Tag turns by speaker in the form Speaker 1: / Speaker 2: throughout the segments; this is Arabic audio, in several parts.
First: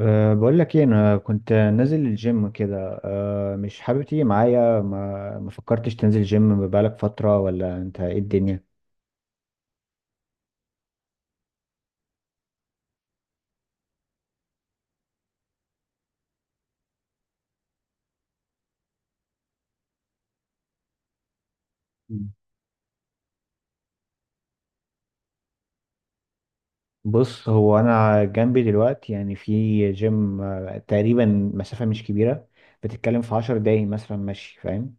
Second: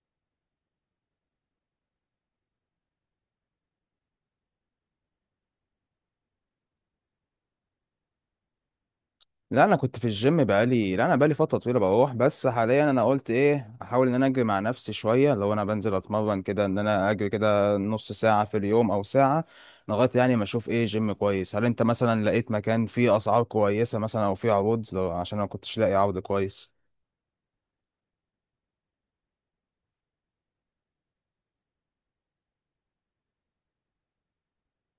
Speaker 1: بقول لك ايه انا كنت نازل الجيم كده. مش حابب تيجي معايا؟ ما فكرتش تنزل جيم بقالك فترة ولا انت ايه الدنيا؟
Speaker 2: لا، انا كنت في الجيم بقالي لا انا بقالي فتره طويله بروح. بس حاليا انا قلت ايه، احاول ان انا اجري مع نفسي شويه. لو انا بنزل اتمرن كده، ان انا اجري كده نص ساعه في اليوم او ساعه، لغايه يعني ما اشوف ايه جيم كويس. هل انت مثلا
Speaker 1: مم.
Speaker 2: لقيت مكان فيه اسعار كويسه مثلا، او فيه عروض؟ لو عشان انا ما كنتش لاقي عرض كويس.
Speaker 1: بص هو انا جنبي دلوقتي يعني في جيم تقريبا مسافة مش كبيرة، بتتكلم في عشر دقايق مثلا، ماشي فاهم.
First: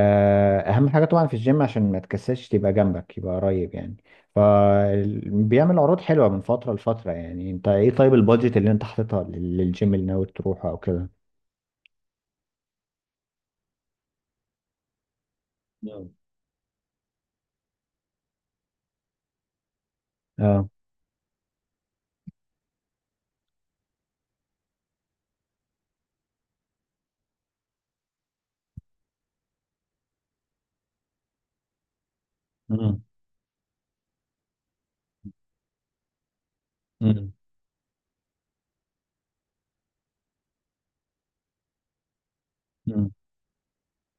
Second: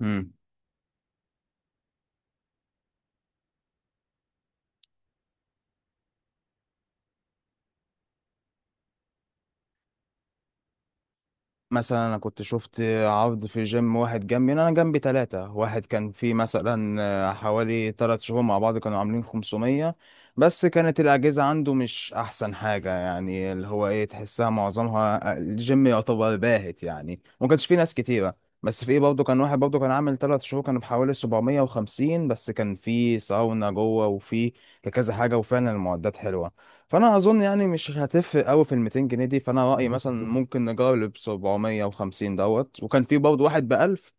Speaker 2: امم.
Speaker 1: اهم حاجة طبعا في الجيم عشان ما تكسلش تبقى جنبك، يبقى قريب يعني. فبيعمل عروض حلوة من فترة لفترة. يعني انت ايه، طيب البادجت اللي انت حاططها للجيم اللي ناوي تروحه او كده؟
Speaker 2: مثلا انا كنت شفت عرض في جيم واحد جنبي. انا جنبي ثلاثة. واحد كان فيه مثلا حوالي ثلاث شهور مع بعض كانوا عاملين 500. بس
Speaker 1: نعم.
Speaker 2: كانت الاجهزة عنده مش احسن حاجة، يعني اللي هو ايه، تحسها معظمها الجيم يعتبر باهت، يعني ما كانش فيه ناس كتيرة. بس في ايه برضه، كان واحد برضه كان عامل ثلاث شهور كان بحوالي 750، بس كان
Speaker 1: مم.
Speaker 2: فيه ساونا جوه وفيه كذا حاجة، وفعلا المعدات حلوة. فانا
Speaker 1: مم.
Speaker 2: اظن يعني مش هتفرق قوي في ال 200 جنيه دي. فانا رايي مثلا ممكن نجرب 750 دوت. وكان
Speaker 1: مم.
Speaker 2: في برضه واحد ب 1000.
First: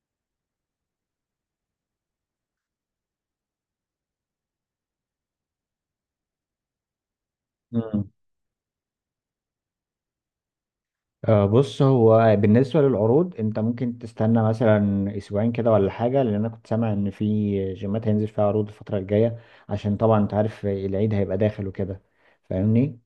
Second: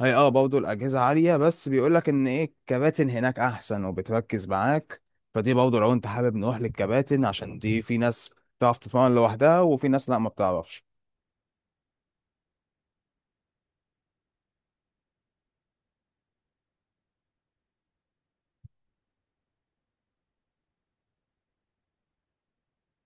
Speaker 2: هي برضه الاجهزه عاليه، بس بيقول لك ان ايه، الكباتن هناك احسن وبتركز معاك. فدي برضه لو انت حابب نروح للكباتن، عشان دي في
Speaker 1: مم.
Speaker 2: ناس بتعرف تتمرن لوحدها، وفي ناس لا، ما بتعرفش.
Speaker 1: بص هو بالنسبة للعروض انت ممكن تستنى مثلا اسبوعين كده ولا حاجة، لان انا كنت سامع ان في جيمات هينزل فيها عروض الفترة الجاية، عشان طبعا انت عارف العيد هيبقى داخل وكده، فاهمني؟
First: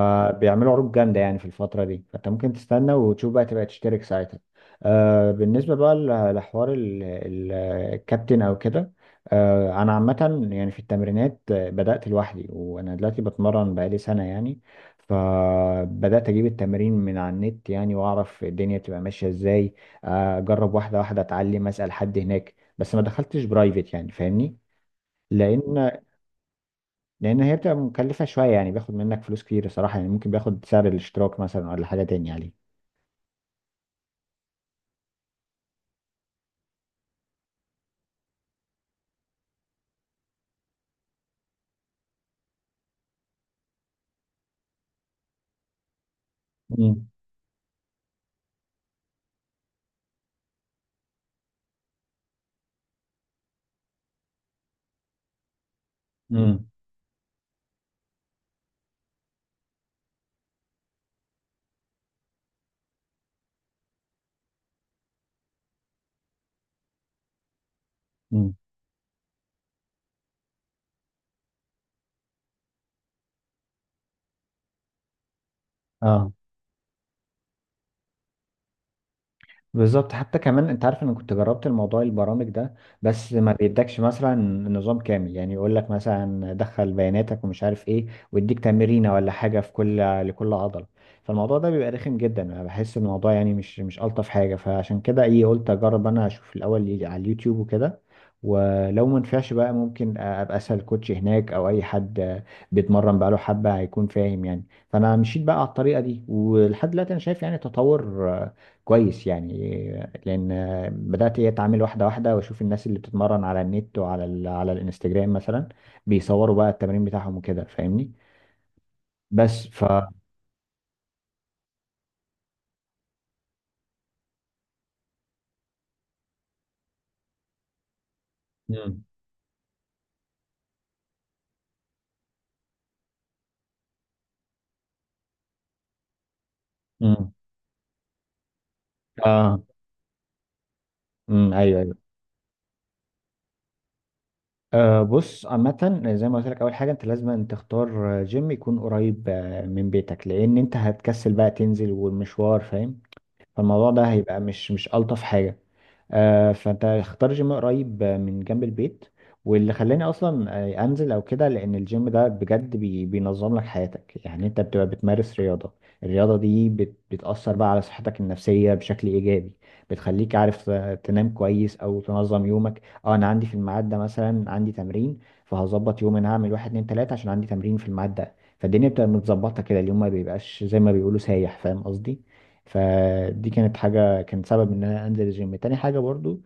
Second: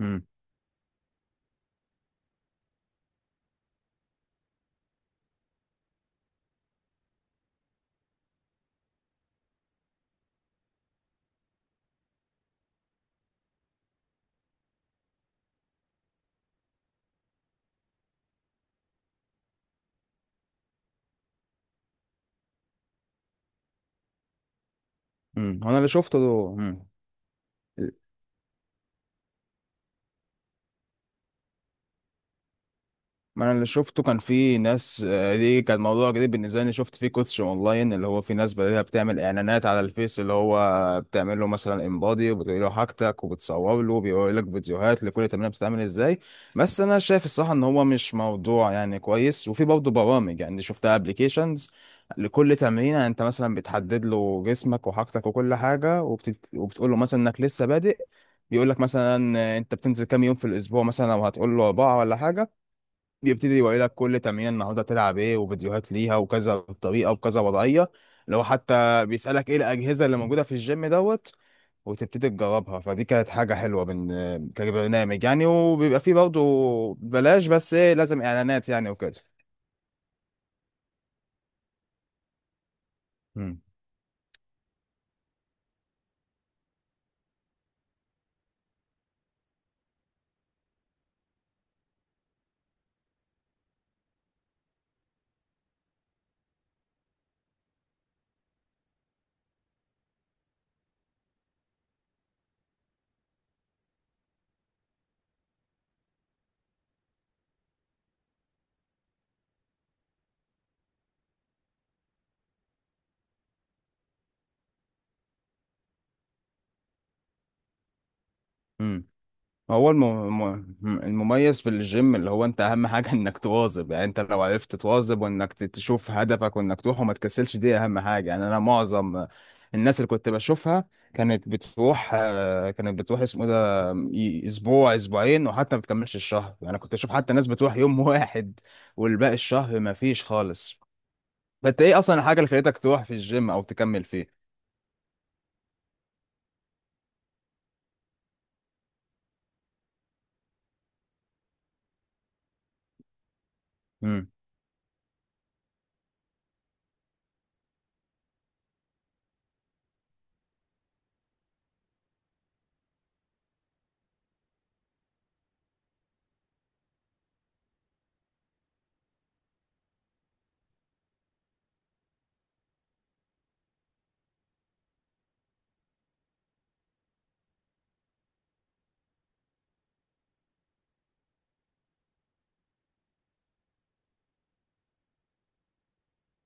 Speaker 2: امم.
Speaker 1: عروض جامدة يعني في الفترة دي، فانت ممكن تستنى وتشوف بقى تبقى تشترك ساعتها. آه، بالنسبة بقى لحوار الكابتن او كده، آه انا عامة يعني في التمرينات بدأت لوحدي وانا دلوقتي بتمرن بقالي سنة يعني. فبدأت أجيب التمارين من على النت يعني، وأعرف الدنيا بتبقى ماشية إزاي، أجرب واحدة واحدة، أتعلم، أسأل حد هناك، بس ما دخلتش برايفت يعني فاهمني.
Speaker 2: امم. انا اللي
Speaker 1: لأن،
Speaker 2: شفته ده.
Speaker 1: لأن هي بتبقى مكلفة شوية يعني، بياخد منك فلوس كتير صراحة، يعني ممكن بياخد سعر الاشتراك مثلا ولا حاجة تاني عليه.
Speaker 2: ما انا اللي شفته كان في ناس، دي كان موضوع جديد بالنسبه لي. شفت فيه كوتش اونلاين، اللي هو في ناس بدأت بتعمل اعلانات على الفيس. اللي هو بتعمل له مثلا انبادي وبتقول له حاجتك وبتصور له، وبيقول لك فيديوهات لكل تمرينه بتتعمل ازاي. بس انا
Speaker 1: امم.
Speaker 2: شايف الصراحه ان هو مش موضوع يعني كويس. وفي برضه برامج، يعني شفتها، ابلكيشنز لكل تمرين. يعني انت مثلا بتحدد له جسمك وحاجتك وكل حاجه،
Speaker 1: امم.
Speaker 2: وبتقول له مثلا انك لسه بادئ. بيقول لك مثلا انت بتنزل كام يوم في الاسبوع مثلا. لو هتقول له اربعه ولا حاجه، يبتدي يوري لك كل تمرين النهارده تلعب ايه، وفيديوهات ليها وكذا طريقه وكذا وضعيه. لو
Speaker 1: امم.
Speaker 2: حتى بيسالك ايه الاجهزه اللي موجوده في الجيم دوت، وتبتدي تجربها. فدي كانت حاجه حلوه، من كبرنامج يعني، وبيبقى فيه
Speaker 1: اه
Speaker 2: برضه بلاش، بس ايه لازم اعلانات يعني وكده.
Speaker 1: بالظبط، حتى كمان انت عارف انا كنت جربت الموضوع البرامج ده، بس ما بيدكش مثلا نظام كامل يعني، يقول لك مثلا دخل بياناتك ومش عارف ايه ويديك تمرينه ولا حاجه في كل، لكل عضله. فالموضوع ده بيبقى رخم جدا، انا بحس إن الموضوع يعني مش الطف حاجه. فعشان كده ايه، قلت اجرب انا اشوف الاول على اليوتيوب وكده، ولو ما نفعش بقى ممكن ابقى اسال كوتش هناك او اي حد بيتمرن بقاله حبه هيكون فاهم يعني. فانا مشيت بقى على الطريقه دي، ولحد دلوقتي انا شايف يعني تطور كويس يعني. لان بدات ايه اتعامل واحده واحده، واشوف الناس اللي بتتمرن على النت وعلى على الانستجرام مثلا، بيصوروا بقى التمرين بتاعهم وكده فاهمني.
Speaker 2: امم
Speaker 1: بس ف
Speaker 2: هو المميز في الجيم، اللي هو انت اهم حاجة انك تواظب. يعني انت لو عرفت تواظب وانك تشوف هدفك وانك تروح وما تكسلش، دي اهم حاجة. يعني انا
Speaker 1: مم.
Speaker 2: معظم الناس اللي كنت بشوفها كانت بتروح اسمه ده، اسبوع اسبوعين، وحتى ما بتكملش الشهر. يعني كنت اشوف
Speaker 1: امم.
Speaker 2: حتى ناس بتروح يوم واحد، والباقي
Speaker 1: اه.
Speaker 2: الشهر ما فيش خالص.
Speaker 1: امم. ايوه،
Speaker 2: فانت
Speaker 1: ايوه.
Speaker 2: ايه اصلا الحاجة اللي خليتك تروح في الجيم او تكمل فيه؟
Speaker 1: آه بص عامة زي ما قلت لك، أول حاجة أنت لازم أن تختار جيم يكون قريب من بيتك، لأن أنت هتكسل بقى تنزل والمشوار فاهم. فالموضوع ده
Speaker 2: امم.
Speaker 1: هيبقى مش ألطف حاجة. فانت اختار جيم قريب، من جنب البيت. واللي خلاني اصلا انزل او كده، لان الجيم ده بجد بينظم لك حياتك. يعني انت بتبقى بتمارس رياضة، الرياضة دي بتأثر بقى على صحتك النفسية بشكل ايجابي، بتخليك عارف تنام كويس او تنظم يومك. اه انا عندي في الميعاد ده مثلا عندي تمرين، فهظبط يوم انا هعمل واحد اتنين تلاتة عشان عندي تمرين في الميعاد ده. فالدنيا بتبقى متظبطة كده، اليوم ما بيبقاش زي ما بيقولوا سايح، فاهم قصدي. فدي كانت حاجة، كان سبب ان انا انزل الجيم. تاني حاجة برضو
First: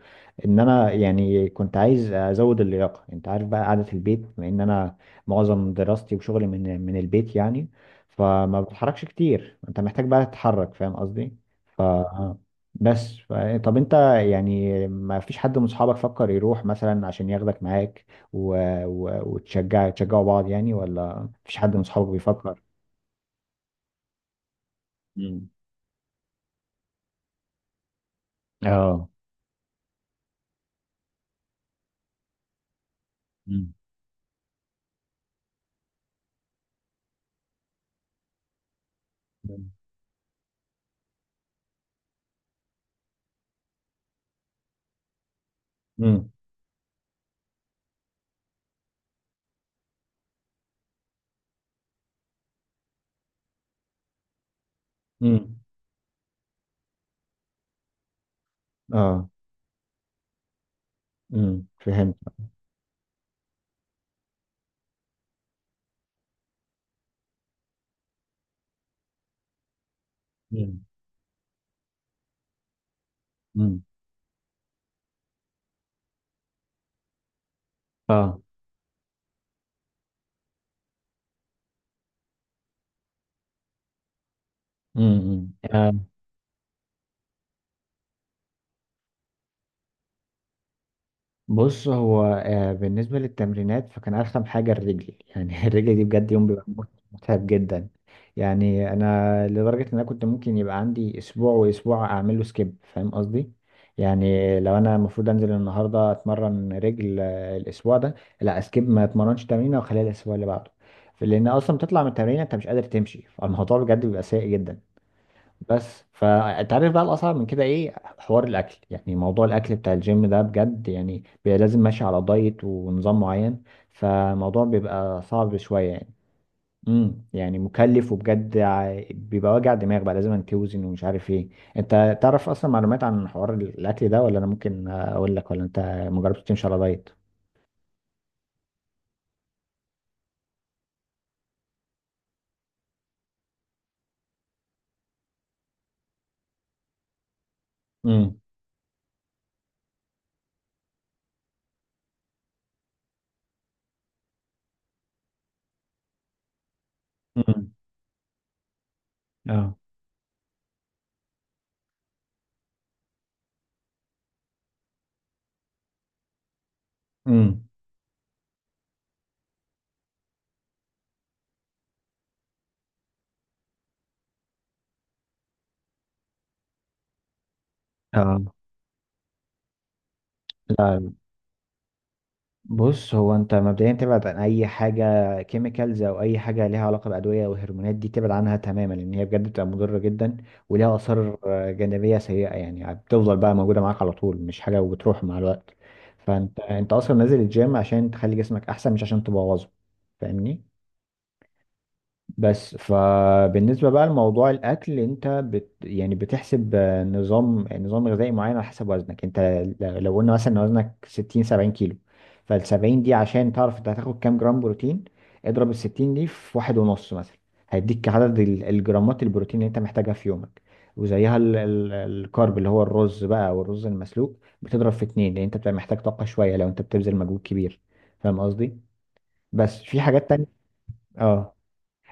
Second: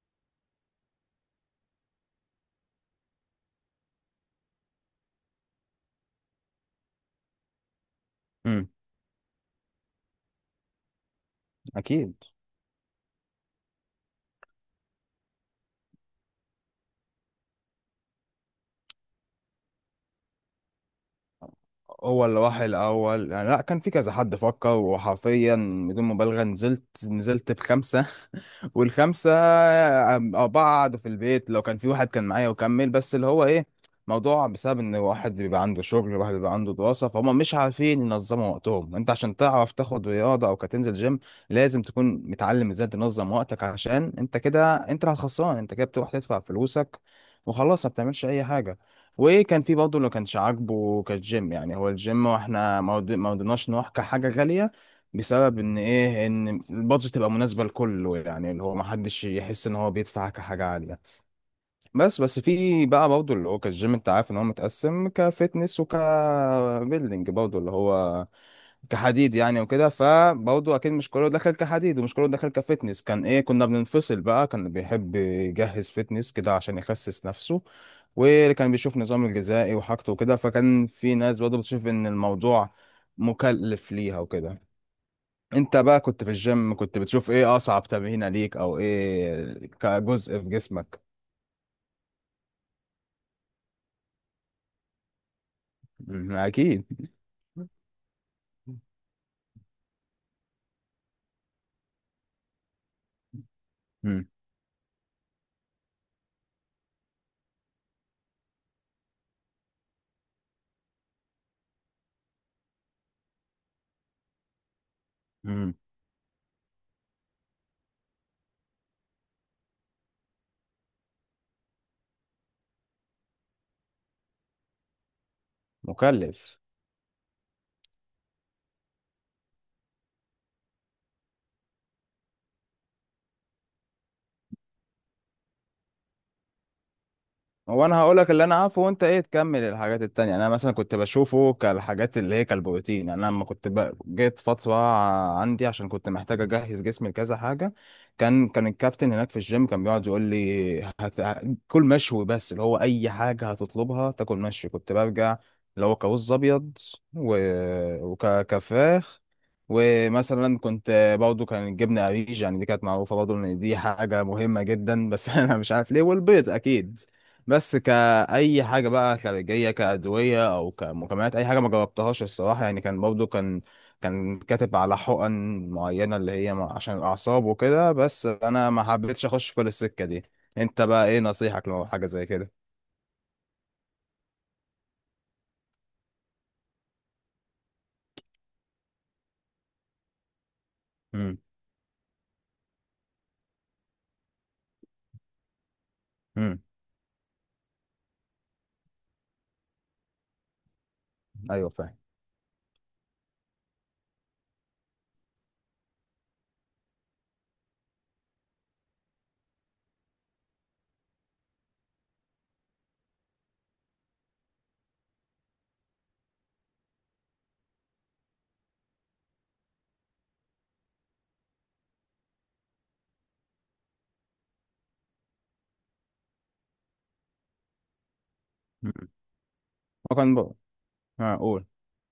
Speaker 1: ان انا يعني كنت عايز ازود اللياقة، انت عارف بقى قعدة البيت بما ان انا معظم دراستي وشغلي من البيت يعني، فما
Speaker 2: امم.
Speaker 1: بتحركش كتير، انت محتاج بقى تتحرك فاهم قصدي. ف،
Speaker 2: اكيد.
Speaker 1: بس ف... طب انت يعني ما فيش حد من اصحابك فكر يروح مثلا عشان ياخدك معاك، و... تشجعوا بعض يعني، ولا مفيش حد من اصحابك
Speaker 2: هو اللي راح
Speaker 1: بيفكر؟
Speaker 2: الاول يعني، لا كان في كذا حد فكر.
Speaker 1: مم.
Speaker 2: وحرفيا بدون مبالغه نزلت بخمسه.
Speaker 1: اه.
Speaker 2: والخمسة بعض في البيت. لو كان في واحد كان معايا وكمل، بس اللي هو ايه،
Speaker 1: مم.
Speaker 2: موضوع بسبب ان واحد بيبقى عنده شغل، واحد بيبقى عنده دراسة، فهم مش عارفين ينظموا وقتهم. انت عشان تعرف تاخد رياضة او كتنزل جيم لازم تكون متعلم ازاي تنظم وقتك. عشان انت كده، انت اللي الخسران. انت كده بتروح تدفع فلوسك وخلاص، ما بتعملش اي حاجة. وكان في برضه اللي ما كانش عاجبه كالجيم، يعني هو الجيم، واحنا ما رضيناش نروح كحاجة غالية.
Speaker 1: امم.
Speaker 2: بسبب ان ايه، ان البادجت تبقى مناسبه لكله، يعني اللي هو ما حدش
Speaker 1: اه.
Speaker 2: يحس ان هو بيدفع كحاجه عاليه.
Speaker 1: فهمت.
Speaker 2: بس في بقى برضه اللي هو كالجيم، انت عارف ان هو متقسم كفتنس وكبيلدينج، برضه اللي هو كحديد يعني وكده. فبرضه
Speaker 1: امم.
Speaker 2: اكيد مش كله دخل كحديد ومش كله دخل كفتنس. كان ايه، كنا
Speaker 1: امم.
Speaker 2: بننفصل بقى. كان بيحب يجهز فتنس كده عشان يخسس نفسه.
Speaker 1: اه.
Speaker 2: واللي كان بيشوف نظام الغذائي وحاجته وكده، فكان في ناس برضه بتشوف ان الموضوع مكلف ليها وكده.
Speaker 1: امم.
Speaker 2: انت
Speaker 1: آه.
Speaker 2: بقى كنت في الجيم، كنت بتشوف ايه اصعب تمرينه ليك، او ايه كجزء في جسمك؟
Speaker 1: بص هو آه بالنسبه للتمرينات، فكان ارخم حاجه الرجل يعني الرجل دي بجد
Speaker 2: مم،
Speaker 1: يوم بيبقى
Speaker 2: اكيد.
Speaker 1: متعب جدا. يعني انا لدرجه ان انا كنت ممكن يبقى عندي اسبوع واسبوع اعمل له سكيب، فاهم قصدي.
Speaker 2: مم.
Speaker 1: يعني لو انا المفروض انزل النهارده اتمرن رجل، الاسبوع ده لا اسكيب، ما اتمرنش تمرينه واخليها الاسبوع اللي بعده. لان اصلا بتطلع من التمرين انت مش قادر تمشي، فالموضوع بجد بيبقى سيء جدا.
Speaker 2: مم.
Speaker 1: بس فانت عارف بقى الاصعب من كده ايه، حوار الاكل. يعني موضوع الاكل بتاع الجيم ده بجد يعني بيبقى لازم ماشي على دايت ونظام معين، فالموضوع بيبقى صعب شويه يعني.
Speaker 2: مكلف.
Speaker 1: امم، يعني مكلف، وبجد بيبقى وجع دماغ، بقى لازم توزن ومش عارف ايه. انت تعرف اصلا معلومات عن حوار الاكل ده، ولا انا ممكن اقول لك؟ ولا انت مجربتش تمشي على دايت؟
Speaker 2: هو انا هقول لك اللي انا عارفه، وانت ايه تكمل الحاجات التانية. يعني انا مثلا كنت بشوفه كالحاجات اللي هي كالبروتين. يعني انا لما كنت جيت فترة عندي، عشان كنت محتاج اجهز جسمي لكذا حاجة.
Speaker 1: امم.
Speaker 2: كان الكابتن هناك في الجيم كان بيقعد يقول لي كل مشوي. بس اللي هو اي حاجة هتطلبها تاكل مشوي كنت برجع، اللي هو كرز ابيض، و...
Speaker 1: امم.
Speaker 2: وكفراخ.
Speaker 1: اه.
Speaker 2: ومثلا كنت برضه، كان الجبنة قريش يعني دي كانت معروفة برضه ان دي حاجة مهمة جدا، بس انا مش عارف ليه. والبيض اكيد. بس كأي حاجة بقى خارجية، كأدوية أو كمكملات، أي حاجة ما جربتهاش الصراحة. يعني كان برضو كان كاتب على حقن معينة، اللي هي عشان الأعصاب وكده، بس
Speaker 1: امم.
Speaker 2: أنا ما حبيتش أخش في كل السكة دي. أنت بقى إيه نصيحتك لو حاجة زي كده؟
Speaker 1: بص هو انت مبدئيا تبعد عن اي حاجه كيميكالز او اي حاجه ليها علاقه بادويه وهرمونات، دي تبعد عنها تماما، لان هي بجد بتبقى مضره جدا، وليها اثار
Speaker 2: امم.
Speaker 1: جانبيه سيئه يعني، بتفضل بقى موجوده معاك على طول، مش حاجه وبتروح مع الوقت. فانت
Speaker 2: امم.
Speaker 1: انت اصلا نازل الجيم عشان تخلي جسمك احسن، مش عشان تبوظه، فاهمني.
Speaker 2: أيوه، فاهم.
Speaker 1: بس فبالنسبة بقى لموضوع الأكل، أنت يعني بتحسب نظام غذائي معين على حسب وزنك أنت. لو قلنا مثلا إن وزنك 60 70 كيلو، فالسبعين دي عشان تعرف أنت هتاخد كام جرام بروتين، اضرب الستين دي في واحد ونص مثلا، هيديك عدد الجرامات البروتين اللي أنت محتاجها في يومك. وزيها الكارب اللي هو الرز بقى والرز المسلوق، بتضرب في اتنين، لأن أنت بتبقى محتاج طاقة شوية لو أنت بتبذل مجهود كبير، فاهم قصدي؟
Speaker 2: مم.
Speaker 1: بس في حاجات
Speaker 2: وكان بقى
Speaker 1: تانية، آه.
Speaker 2: هقول.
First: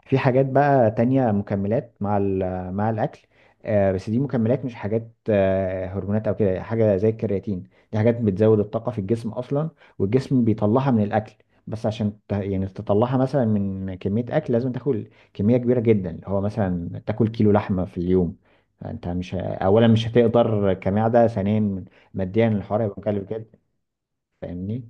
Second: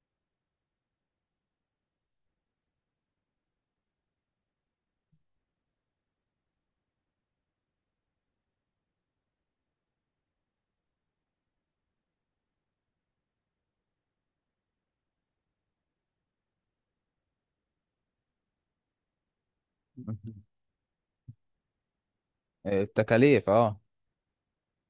Speaker 1: في حاجات بقى تانية، مكملات مع مع الأكل، بس دي مكملات مش حاجات هرمونات أو كده، حاجة زي الكرياتين. دي حاجات بتزود الطاقة في الجسم أصلا، والجسم بيطلعها من الأكل. بس عشان يعني تطلعها مثلا من كمية أكل، لازم تاكل كمية كبيرة جدا، اللي هو مثلا تاكل كيلو لحمة في اليوم. فأنت مش ه- أولا مش هتقدر كمعدة، ثانيا ماديا الحوار هيبقى مكلف
Speaker 2: التكاليف،
Speaker 1: جدا،
Speaker 2: أه.
Speaker 1: فاهمني؟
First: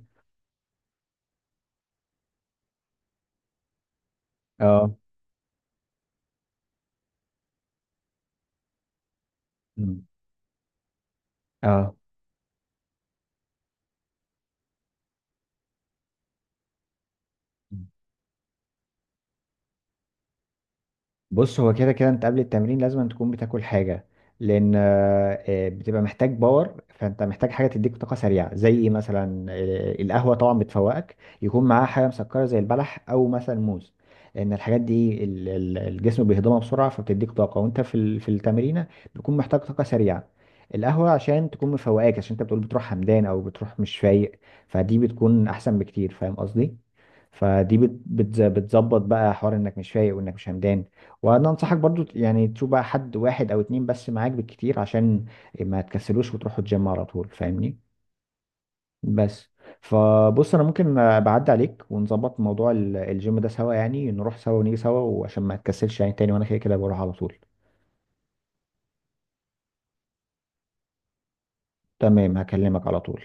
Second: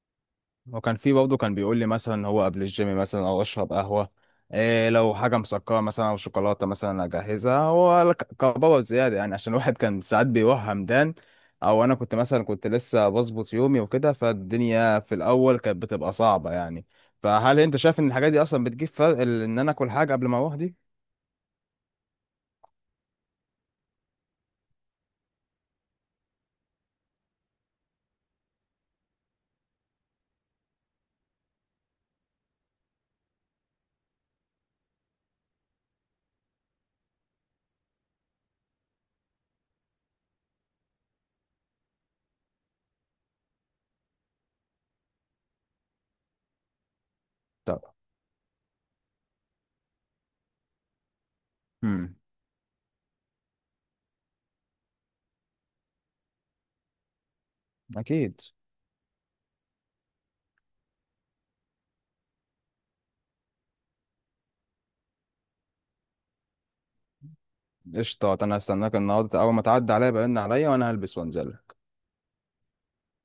Speaker 2: وكان في برضه كان بيقول لي مثلا هو قبل الجيم مثلا، او اشرب قهوه. إيه
Speaker 1: اه.
Speaker 2: لو حاجه مسكره مثلا او شوكولاته مثلا، اجهزها. هو كبابه زياده يعني، عشان الواحد كان
Speaker 1: مم.
Speaker 2: ساعات بيروح همدان. او
Speaker 1: اه،
Speaker 2: انا كنت مثلا، كنت لسه بظبط يومي وكده، فالدنيا في الاول كانت بتبقى صعبه يعني. فهل انت شايف ان الحاجات دي اصلا بتجيب فرق، ان انا اكل حاجه قبل ما اروح دي؟
Speaker 1: بص هو كده كده انت قبل التمرين لازم أن تكون بتاكل حاجة، لان بتبقى محتاج باور، فانت محتاج حاجة تديك طاقة سريعة زي ايه مثلا، القهوة طبعا بتفوقك، يكون معاها حاجة مسكرة زي البلح او مثلا موز. لان الحاجات دي الجسم بيهضمها بسرعة، فبتديك طاقة وانت في في التمرينة، بتكون محتاج طاقة سريعة. القهوة عشان تكون مفوقاك، عشان انت بتقول بتروح همدان او بتروح مش فايق، فدي بتكون احسن بكتير فاهم قصدي؟ فدي
Speaker 2: طب.
Speaker 1: بتظبط بقى حوار انك مش فايق وانك مش همدان. وانا انصحك برضو
Speaker 2: امم.
Speaker 1: يعني تشوف بقى حد واحد او اتنين بس معاك بالكتير، عشان ما تكسلوش وتروحوا الجيم على طول، فاهمني.
Speaker 2: اكيد.
Speaker 1: بس، انا ممكن بعدي عليك ونظبط موضوع الجيم ده سوا، يعني نروح سوا ونيجي سوا، وعشان ما تكسلش يعني تاني وانا كده كده بروح على طول.
Speaker 2: قشطه، انا هستناك النهارده اول ما تعدي عليا بقى، عليا وانا هلبس وانزل.
Speaker 1: تمام، هكلمك على طول.